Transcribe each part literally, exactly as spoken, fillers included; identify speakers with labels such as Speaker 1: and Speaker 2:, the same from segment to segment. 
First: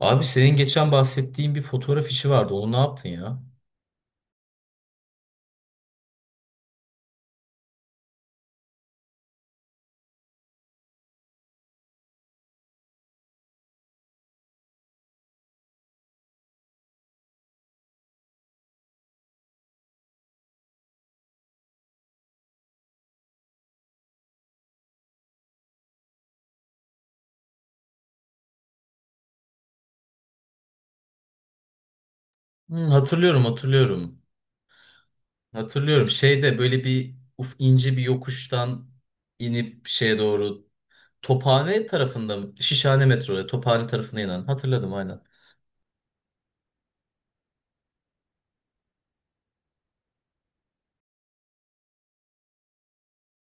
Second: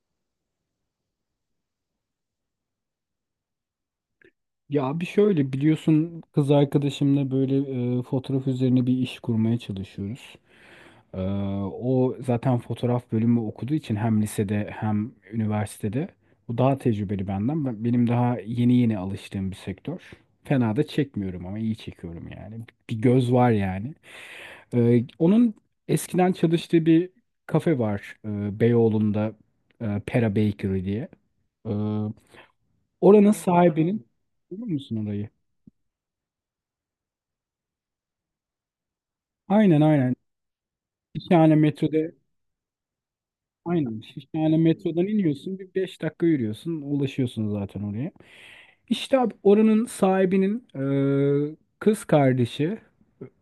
Speaker 1: Abi senin geçen bahsettiğin bir fotoğraf işi vardı. Onu ne yaptın ya?
Speaker 2: Ya bir şöyle biliyorsun kız arkadaşımla böyle e, fotoğraf üzerine bir iş kurmaya çalışıyoruz. E, O zaten fotoğraf bölümü okuduğu için hem lisede hem üniversitede. O daha tecrübeli benden. Ben- Benim daha yeni yeni alıştığım bir sektör. Fena da çekmiyorum ama iyi çekiyorum yani. Bir göz var yani. E, onun eskiden çalıştığı bir kafe var, e, Beyoğlu'nda, e, Pera Bakery diye. E, oranın
Speaker 1: Hmm, hatırlıyorum,
Speaker 2: sahibinin...
Speaker 1: hatırlıyorum.
Speaker 2: Biliyor musun orayı?
Speaker 1: Hatırlıyorum. Şeyde böyle bir uf ince bir yokuştan
Speaker 2: Aynen,
Speaker 1: inip
Speaker 2: aynen.
Speaker 1: şeye doğru
Speaker 2: Şişhane
Speaker 1: Tophane
Speaker 2: metroda,
Speaker 1: tarafında mı? Şişhane metroya Tophane
Speaker 2: aynen.
Speaker 1: tarafına inen.
Speaker 2: Şişhane
Speaker 1: Hatırladım
Speaker 2: metrodan
Speaker 1: aynen.
Speaker 2: iniyorsun. Bir beş dakika yürüyorsun. Ulaşıyorsun zaten oraya. İşte abi, oranın sahibinin e, kız kardeşi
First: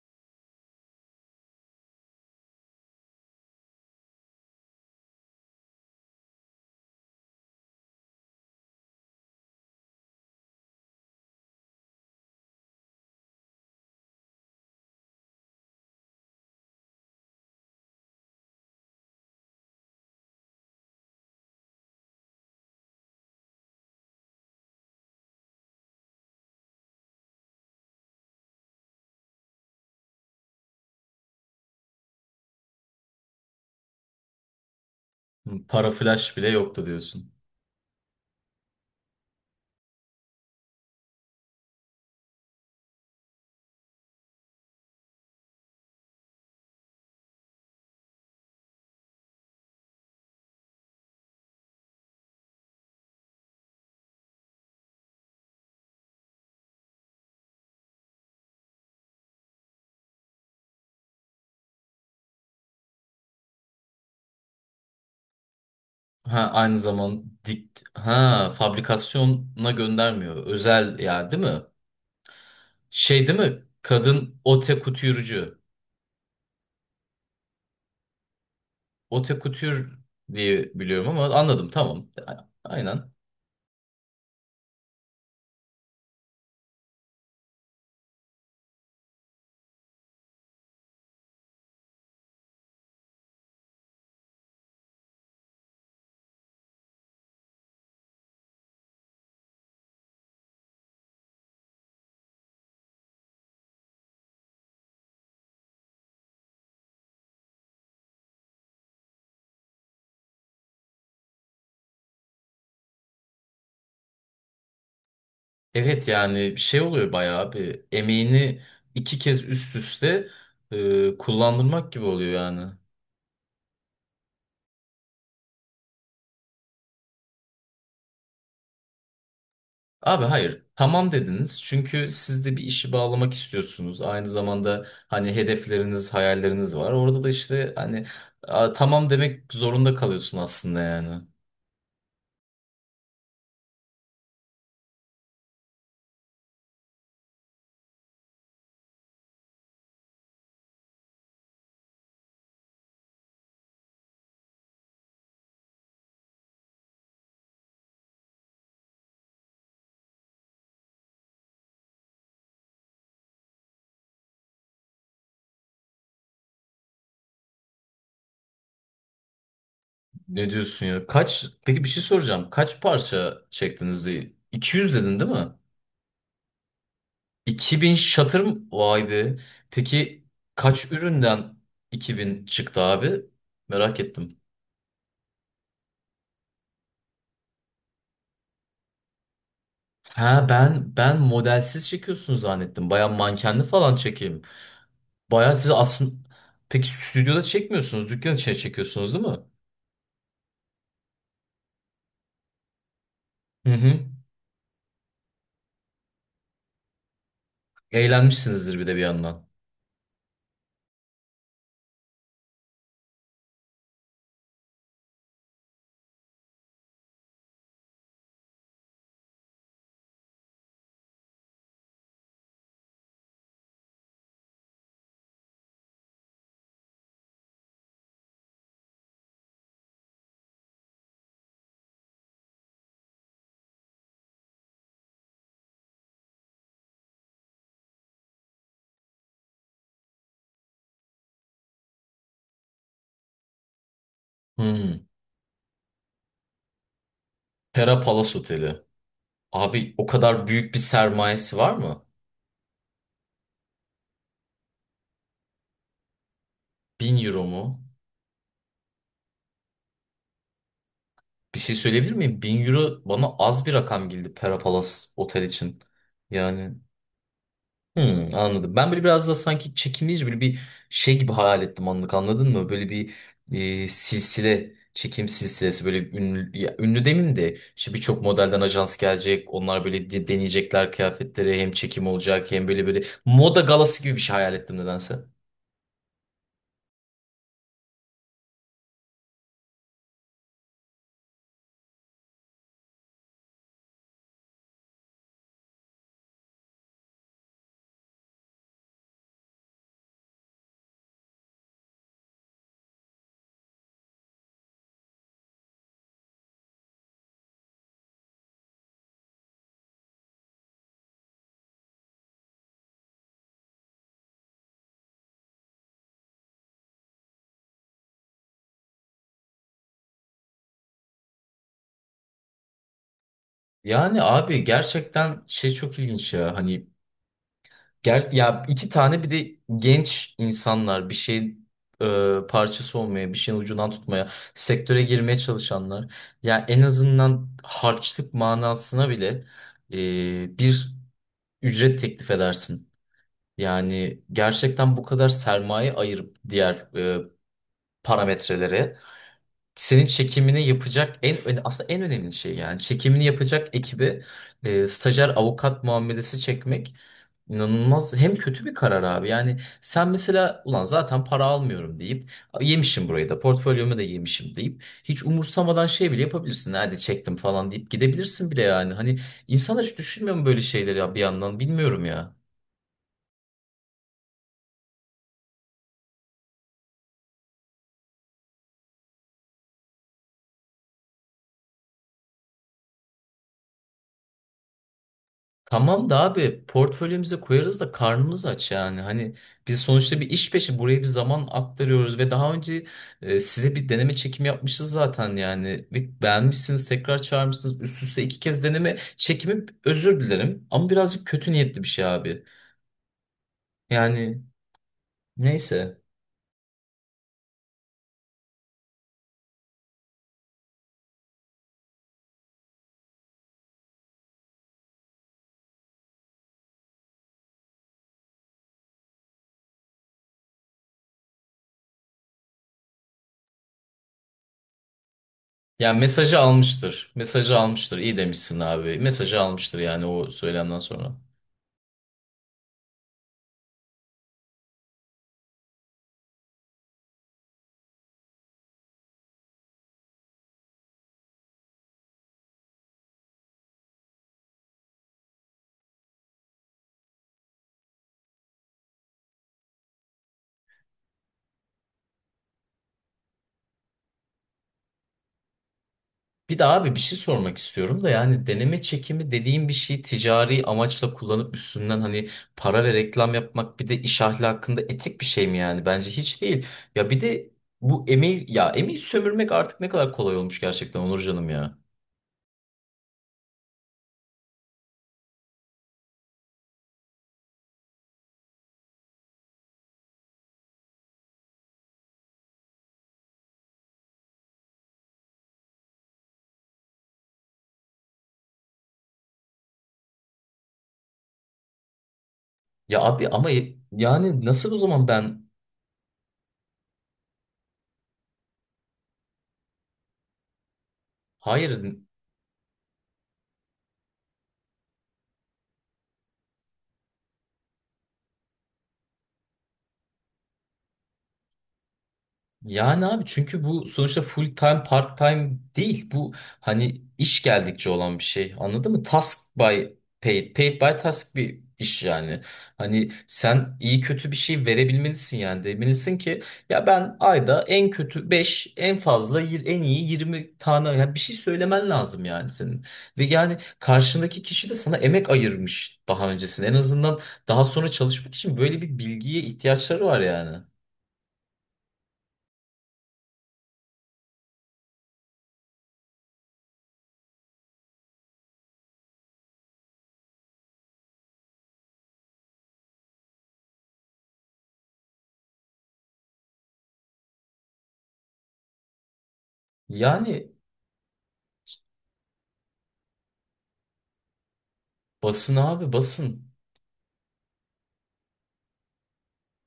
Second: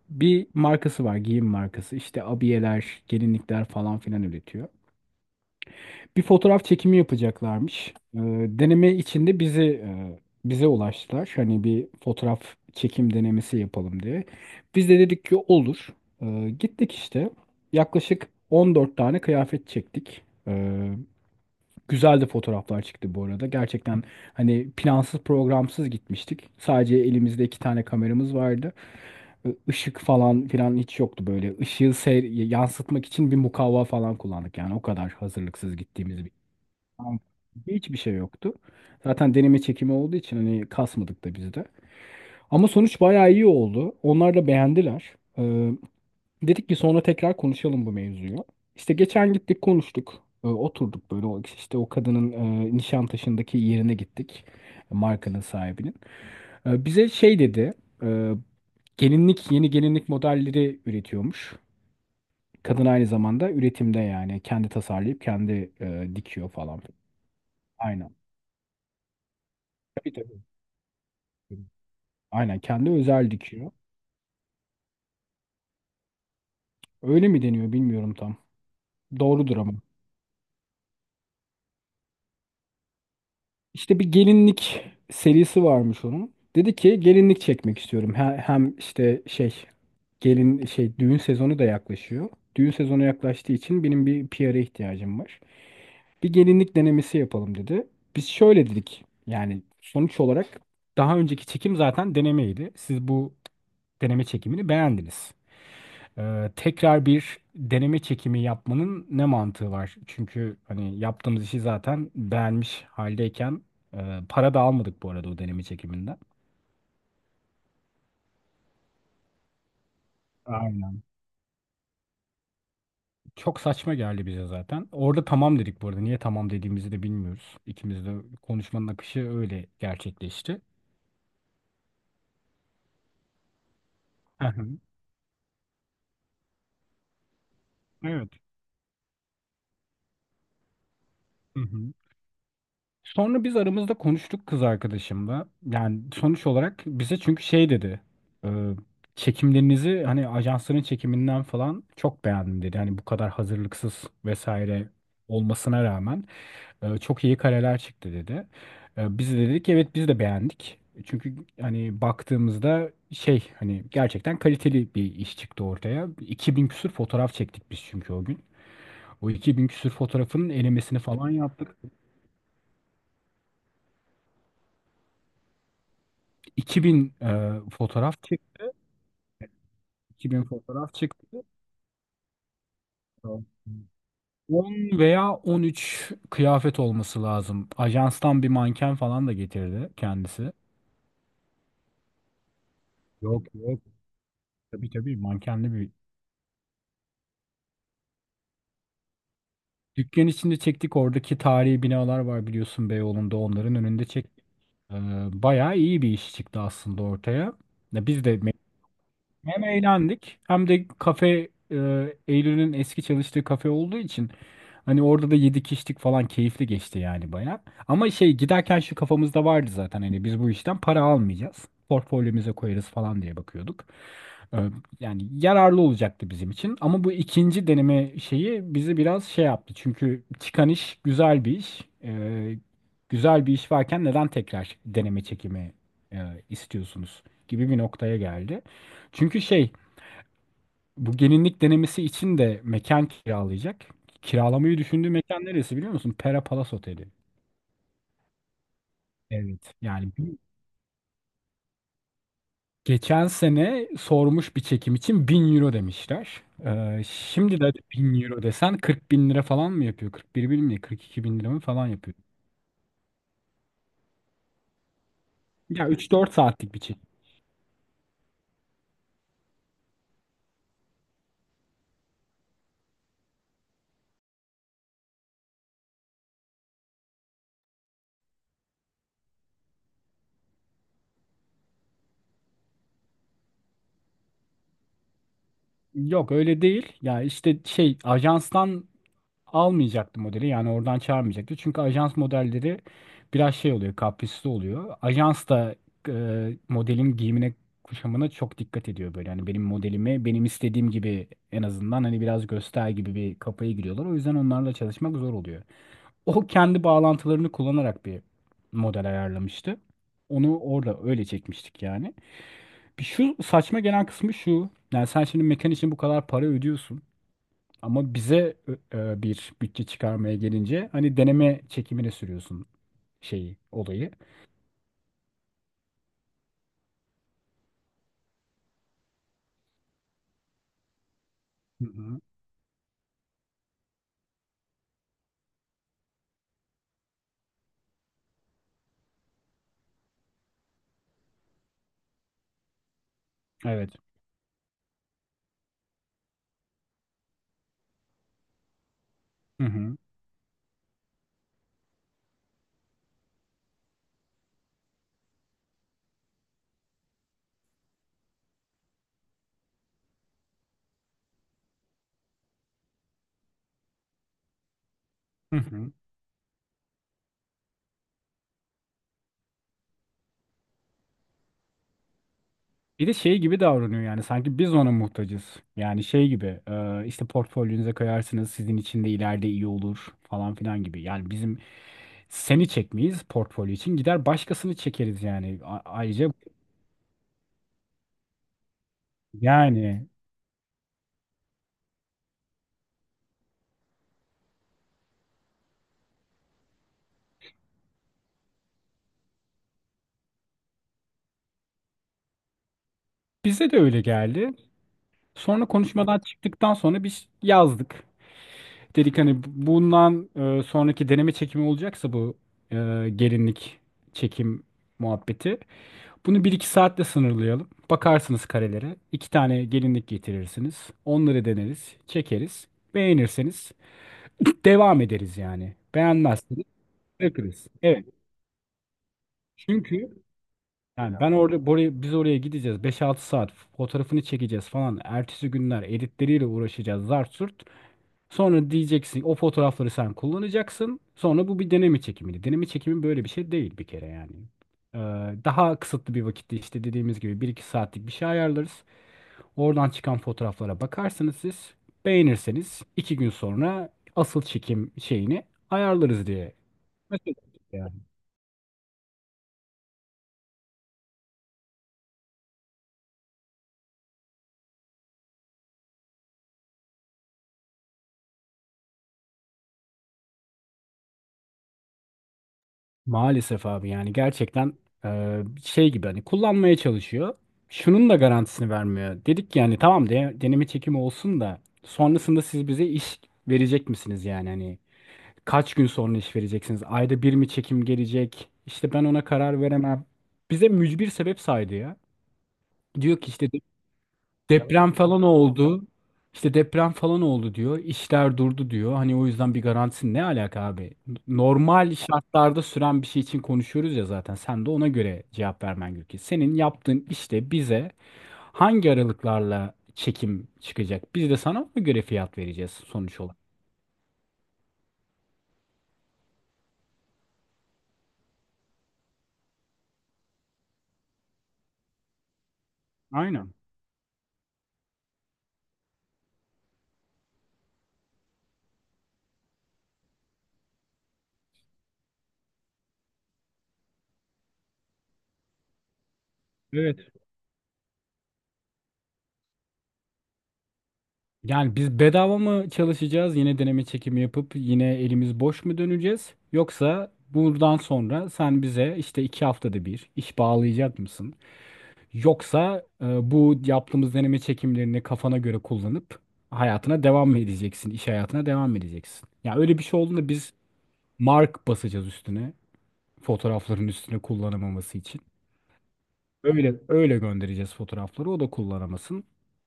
Speaker 2: bir markası var. Giyim markası. İşte abiyeler, gelinlikler falan filan üretiyor. Bir fotoğraf çekimi yapacaklarmış. Ee, deneme içinde bizi e, bize ulaştılar. Hani bir fotoğraf çekim denemesi yapalım diye. Biz de dedik ki olur. Ee, gittik işte. Yaklaşık on dört tane kıyafet çektik. Ee, Güzel de fotoğraflar çıktı bu arada. Gerçekten hani plansız programsız gitmiştik. Sadece elimizde iki tane kameramız vardı. Ee, Işık falan filan hiç yoktu böyle. Işığı seyr- yansıtmak için bir mukavva falan kullandık. Yani o kadar
Speaker 1: Hmm,
Speaker 2: hazırlıksız
Speaker 1: para
Speaker 2: gittiğimiz...
Speaker 1: flash bile yoktu
Speaker 2: Tamam.
Speaker 1: diyorsun.
Speaker 2: Hiçbir şey yoktu. Zaten deneme çekimi olduğu için hani kasmadık da biz de. Ama sonuç bayağı iyi oldu. Onlar da beğendiler. Ee, dedik ki sonra tekrar konuşalım bu mevzuyu. İşte geçen gittik konuştuk. Ee, oturduk böyle, o, işte o kadının e, Nişantaşı'ndaki yerine gittik. Markanın sahibinin. Ee, bize şey dedi. E, gelinlik Yeni gelinlik modelleri üretiyormuş. Kadın aynı zamanda üretimde, yani kendi tasarlayıp kendi e,
Speaker 1: Ha
Speaker 2: dikiyor
Speaker 1: aynı
Speaker 2: falan.
Speaker 1: zaman dik,
Speaker 2: Aynen.
Speaker 1: ha fabrikasyona
Speaker 2: Tabii, tabii.
Speaker 1: göndermiyor. Özel yer değil mi?
Speaker 2: Aynen kendi
Speaker 1: Şey
Speaker 2: özel
Speaker 1: değil mi?
Speaker 2: dikiyor.
Speaker 1: Kadın ote kutürcü.
Speaker 2: Öyle mi deniyor bilmiyorum tam.
Speaker 1: Ote
Speaker 2: Doğrudur ama.
Speaker 1: kutür diye biliyorum ama anladım tamam. A- Aynen.
Speaker 2: İşte bir gelinlik serisi varmış onun. Dedi ki gelinlik çekmek istiyorum. He- Hem işte şey, gelin şey düğün sezonu da yaklaşıyor. Düğün sezonu yaklaştığı için benim bir P R'a ihtiyacım var. Bir gelinlik denemesi yapalım dedi. Biz şöyle dedik. Yani sonuç olarak daha önceki çekim zaten denemeydi. Siz bu deneme çekimini beğendiniz. Ee, tekrar bir deneme çekimi yapmanın ne mantığı var? Çünkü hani yaptığımız işi zaten beğenmiş haldeyken, e, para da almadık bu arada o deneme
Speaker 1: Evet
Speaker 2: çekiminden.
Speaker 1: yani şey oluyor, bayağı bir emeğini iki kez üst üste
Speaker 2: Aynen.
Speaker 1: e, kullandırmak gibi oluyor yani.
Speaker 2: Çok saçma geldi bize zaten. Orada tamam dedik bu arada. Niye tamam dediğimizi de bilmiyoruz. İkimiz de konuşmanın akışı öyle
Speaker 1: Abi
Speaker 2: gerçekleşti.
Speaker 1: hayır tamam dediniz, çünkü siz de bir işi bağlamak istiyorsunuz. Aynı
Speaker 2: Hı hı.
Speaker 1: zamanda hani hedefleriniz, hayalleriniz var. Orada da işte hani
Speaker 2: Evet.
Speaker 1: a, tamam demek zorunda kalıyorsun aslında yani.
Speaker 2: Hı hı. Sonra biz aramızda konuştuk kız arkadaşımla. Yani sonuç olarak bize çünkü şey dedi. e, Çekimlerinizi hani ajansların çekiminden falan çok beğendim dedi. Hani bu kadar hazırlıksız vesaire olmasına rağmen e, çok iyi kareler çıktı dedi. E, biz de dedik evet, biz de beğendik. Çünkü hani baktığımızda şey, hani gerçekten kaliteli bir iş çıktı ortaya. iki bin küsür fotoğraf çektik biz çünkü o gün. O iki bin küsür fotoğrafın
Speaker 1: Ne diyorsun
Speaker 2: elemesini
Speaker 1: ya?
Speaker 2: falan
Speaker 1: Kaç,
Speaker 2: yaptık.
Speaker 1: peki bir şey soracağım. Kaç parça çektiniz? iki yüz dedin değil mi?
Speaker 2: iki bin e,
Speaker 1: iki bin
Speaker 2: fotoğraf
Speaker 1: şatır mı?
Speaker 2: çıktı.
Speaker 1: Vay be. Peki
Speaker 2: iki bin
Speaker 1: kaç
Speaker 2: fotoğraf çıktı.
Speaker 1: üründen iki bin çıktı abi? Merak ettim.
Speaker 2: on veya on üç kıyafet olması lazım. Ajanstan bir manken falan da getirdi
Speaker 1: Ha,
Speaker 2: kendisi.
Speaker 1: ben ben modelsiz çekiyorsun zannettim. Baya
Speaker 2: Yok,
Speaker 1: mankenli
Speaker 2: yok.
Speaker 1: falan çekeyim.
Speaker 2: Tabii, tabii,
Speaker 1: Baya siz
Speaker 2: mankenli bir.
Speaker 1: aslında peki stüdyoda çekmiyorsunuz. Dükkan içine çekiyorsunuz değil mi?
Speaker 2: Dükkan içinde çektik. Oradaki tarihi binalar var biliyorsun, Beyoğlu'nda.
Speaker 1: Hı
Speaker 2: Onların önünde
Speaker 1: hı.
Speaker 2: çektik. Ee, bayağı iyi bir iş çıktı aslında ortaya. Ya, biz de
Speaker 1: Eğlenmişsinizdir bir de bir yandan.
Speaker 2: hem eğlendik, hem de kafe e, Eylül'ün eski çalıştığı kafe olduğu için hani orada da yedik içtik falan, keyifli geçti yani bayağı. Ama şey giderken şu kafamızda vardı zaten, hani biz bu işten para almayacağız. Portfolyomuza koyarız falan diye bakıyorduk. E, Yani yararlı olacaktı bizim için. Ama bu ikinci deneme şeyi bizi biraz şey yaptı. Çünkü çıkan iş güzel bir iş. E, güzel bir iş varken neden tekrar deneme çekimi e, istiyorsunuz gibi bir noktaya geldi. Çünkü şey, bu gelinlik denemesi için de mekan kiralayacak. Kiralamayı
Speaker 1: Hı.
Speaker 2: düşündüğü mekan neresi biliyor musun? Pera Palace Oteli.
Speaker 1: Pera Palace Oteli.
Speaker 2: Evet.
Speaker 1: Abi o
Speaker 2: Yani bir-
Speaker 1: kadar büyük bir sermayesi var mı?
Speaker 2: geçen sene sormuş, bir çekim için bin euro demişler. Ee,
Speaker 1: Bin euro
Speaker 2: şimdi de
Speaker 1: mu?
Speaker 2: bin euro desen kırk bin lira falan mı yapıyor? kırk bir bin mi? kırk iki bin lira
Speaker 1: Bir
Speaker 2: mı
Speaker 1: şey
Speaker 2: falan
Speaker 1: söyleyebilir
Speaker 2: yapıyor.
Speaker 1: miyim? Bin euro bana az bir rakam geldi Pera Palace Otel için.
Speaker 2: Ya, üç dört
Speaker 1: Yani
Speaker 2: saatlik bir çekim.
Speaker 1: hmm, anladım. Ben böyle biraz da sanki çekimleyici böyle bir şey gibi hayal ettim anlık, anladın mı? Böyle bir e, silsile çekim silsilesi böyle ünlü, ya, ünlü demeyeyim de işte birçok modelden ajans gelecek. Onlar böyle de- deneyecekler kıyafetleri, hem çekim olacak hem böyle böyle moda galası gibi bir şey hayal ettim nedense.
Speaker 2: Yok öyle değil. Ya işte şey, ajanstan almayacaktı modeli. Yani oradan çağırmayacaktı. Çünkü ajans modelleri biraz şey oluyor, kaprisli oluyor. Ajans da e, modelin giyimine, kuşamına çok dikkat ediyor böyle. Yani benim modelimi benim istediğim gibi en azından hani biraz göster gibi bir kafaya giriyorlar. O yüzden onlarla çalışmak zor oluyor. O kendi bağlantılarını kullanarak bir model ayarlamıştı. Onu orada öyle çekmiştik yani. Bir şu saçma gelen kısmı şu. Yani sen şimdi mekan için bu kadar para ödüyorsun. Ama bize e, bir bütçe çıkarmaya gelince hani deneme çekimine sürüyorsun şeyi, olayı.
Speaker 1: Yani abi gerçekten şey çok ilginç ya, hani gel ya, iki tane bir de genç insanlar bir şey
Speaker 2: Hı hı.
Speaker 1: e, parçası olmaya, bir şeyin ucundan tutmaya, sektöre girmeye çalışanlar. Ya en azından harçlık manasına bile e, bir ücret teklif edersin.
Speaker 2: Evet.
Speaker 1: Yani gerçekten bu kadar sermaye ayırıp diğer e, parametrelere
Speaker 2: Hı hı.
Speaker 1: senin çekimini yapacak en öne- aslında en önemli şey, yani çekimini yapacak ekibi e, stajyer avukat muamelesi çekmek inanılmaz hem kötü bir karar abi. Yani sen mesela, ulan zaten para almıyorum deyip yemişim burayı da portfolyomu da yemişim deyip hiç
Speaker 2: Hı
Speaker 1: umursamadan
Speaker 2: hı.
Speaker 1: şey bile yapabilirsin, hadi çektim falan deyip gidebilirsin bile yani. Hani insan hiç düşünmüyor mu böyle şeyleri ya bir yandan, bilmiyorum ya.
Speaker 2: Bir de şey gibi davranıyor yani, sanki biz ona muhtacız. Yani şey gibi, e, işte portfolyonuza koyarsınız sizin için de ileride iyi olur falan filan gibi. Yani bizim seni çekmeyiz, portfolyo için gider başkasını çekeriz yani. A-
Speaker 1: Tamam da
Speaker 2: ayrıca
Speaker 1: abi, portföyümüze koyarız da karnımız aç yani. Hani biz
Speaker 2: yani
Speaker 1: sonuçta bir iş peşi buraya bir zaman aktarıyoruz ve daha önce e, size bir deneme çekimi yapmışız zaten yani. Ve beğenmişsiniz, tekrar çağırmışsınız, üst üste iki kez deneme çekimi, özür dilerim ama birazcık kötü niyetli bir şey abi.
Speaker 2: bize de öyle
Speaker 1: Yani
Speaker 2: geldi. Sonra
Speaker 1: neyse.
Speaker 2: konuşmadan çıktıktan sonra biz yazdık. Dedik hani bundan e, sonraki deneme çekimi olacaksa, bu e, gelinlik çekim muhabbeti. Bunu bir iki saatle sınırlayalım. Bakarsınız karelere. İki tane gelinlik getirirsiniz. Onları deneriz, çekeriz. Beğenirseniz devam ederiz yani.
Speaker 1: Yani mesajı
Speaker 2: Beğenmezseniz
Speaker 1: almıştır. Mesajı
Speaker 2: bırakırız.
Speaker 1: almıştır.
Speaker 2: Evet.
Speaker 1: İyi demişsin abi. Mesajı almıştır yani
Speaker 2: Çünkü
Speaker 1: o söylemden sonra.
Speaker 2: yani ben orada buraya, biz oraya gideceğiz. Beş altı saat fotoğrafını çekeceğiz falan. Ertesi günler editleriyle uğraşacağız, zart surt. Sonra diyeceksin o fotoğrafları sen kullanacaksın. Sonra bu bir deneme çekimiydi. Deneme çekimi böyle bir şey değil bir kere yani. Ee, Daha kısıtlı bir vakitte, işte dediğimiz gibi, bir iki saatlik bir şey ayarlarız. Oradan çıkan fotoğraflara bakarsınız siz. Beğenirseniz iki gün sonra asıl çekim şeyini ayarlarız diye.
Speaker 1: Bir de abi bir şey sormak
Speaker 2: Mesela.
Speaker 1: istiyorum da, yani deneme çekimi dediğim bir şeyi ticari amaçla kullanıp üstünden hani para ve reklam yapmak bir de iş ahlakında etik bir şey mi yani? Bence hiç değil. Ya bir de bu emeği, ya emeği sömürmek artık ne kadar kolay olmuş gerçekten Onur canım ya.
Speaker 2: Maalesef abi, yani gerçekten e, şey gibi hani kullanmaya çalışıyor. Şunun da garantisini vermiyor. Dedik yani tamam, de, deneme çekimi olsun da sonrasında siz bize iş verecek misiniz yani hani kaç gün sonra iş vereceksiniz? Ayda bir mi çekim gelecek? İşte ben ona karar veremem. Bize mücbir sebep saydı ya.
Speaker 1: Ya
Speaker 2: Diyor
Speaker 1: abi
Speaker 2: ki
Speaker 1: ama
Speaker 2: işte
Speaker 1: yani nasıl o
Speaker 2: deprem
Speaker 1: zaman,
Speaker 2: falan
Speaker 1: ben
Speaker 2: oldu. İşte deprem falan oldu diyor. İşler durdu diyor. Hani o yüzden bir garantisi, ne alaka abi?
Speaker 1: hayır.
Speaker 2: Normal şartlarda süren bir şey için konuşuyoruz ya zaten. Sen de ona göre cevap vermen gerekiyor. Senin yaptığın işte bize hangi aralıklarla çekim çıkacak? Biz de sana ona göre fiyat vereceğiz
Speaker 1: Yani
Speaker 2: sonuç
Speaker 1: abi,
Speaker 2: olarak.
Speaker 1: çünkü bu sonuçta full time part time değil bu, hani iş geldikçe olan bir şey, anladın mı? Task by paid, paid by task bir iş yani. Hani
Speaker 2: Aynen.
Speaker 1: sen iyi kötü bir şey verebilmelisin, yani demelisin ki ya ben ayda en kötü beş en fazla yir- en iyi yirmi tane, yani bir şey söylemen lazım yani senin. Ve yani karşındaki kişi de sana emek ayırmış daha öncesinde, en
Speaker 2: Evet.
Speaker 1: azından daha sonra çalışmak için böyle bir bilgiye ihtiyaçları var yani.
Speaker 2: Yani biz bedava mı çalışacağız? Yine deneme çekimi yapıp yine elimiz boş mu döneceğiz? Yoksa buradan sonra sen bize işte iki haftada bir iş bağlayacak mısın? Yoksa e, bu yaptığımız deneme çekimlerini kafana göre kullanıp hayatına devam mı edeceksin? İş hayatına devam mı edeceksin? Ya öyle bir şey olduğunda
Speaker 1: Yani
Speaker 2: biz mark basacağız üstüne. Fotoğrafların üstüne kullanamaması için.
Speaker 1: basın abi, basın.
Speaker 2: Öyle, öyle göndereceğiz fotoğrafları. O da kullanamasın.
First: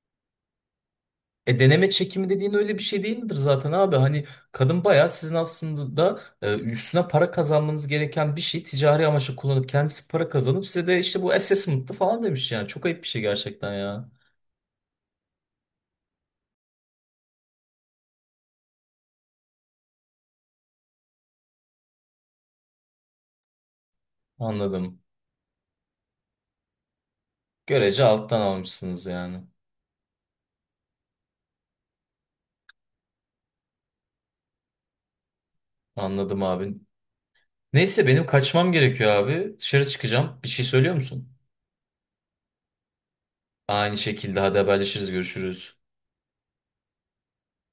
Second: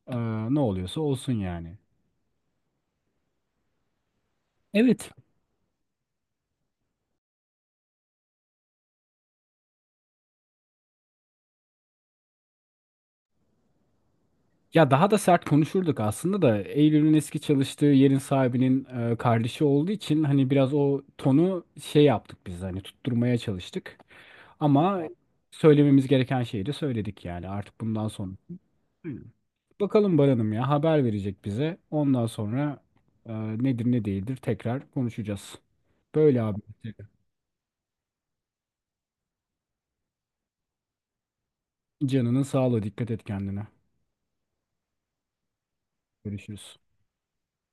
Speaker 2: Ee, Ne oluyorsa olsun
Speaker 1: E,
Speaker 2: yani.
Speaker 1: deneme çekimi dediğin öyle bir şey değil midir zaten abi? Hani kadın bayağı
Speaker 2: Evet.
Speaker 1: sizin aslında da e, üstüne para kazanmanız gereken bir şey ticari amaçla kullanıp kendisi para kazanıp size de işte bu assessment'tı falan demiş yani. Çok ayıp bir şey gerçekten ya.
Speaker 2: Ya daha da sert konuşurduk aslında da Eylül'ün eski çalıştığı yerin sahibinin e, kardeşi olduğu için hani biraz o tonu şey yaptık biz, hani tutturmaya çalıştık.
Speaker 1: Anladım.
Speaker 2: Ama söylememiz gereken şeyi de söyledik yani, artık
Speaker 1: Görece
Speaker 2: bundan sonra.
Speaker 1: alttan almışsınız
Speaker 2: Aynen.
Speaker 1: yani.
Speaker 2: Bakalım, Baran'ım ya haber verecek bize. Ondan sonra e, nedir ne değildir tekrar konuşacağız. Böyle
Speaker 1: Anladım
Speaker 2: abi.
Speaker 1: abi. Neyse, benim kaçmam gerekiyor abi. Dışarı çıkacağım. Bir şey söylüyor musun?
Speaker 2: Canının sağlığı, dikkat et kendine.
Speaker 1: Aynı şekilde, hadi haberleşiriz, görüşürüz.
Speaker 2: Görüşürüz.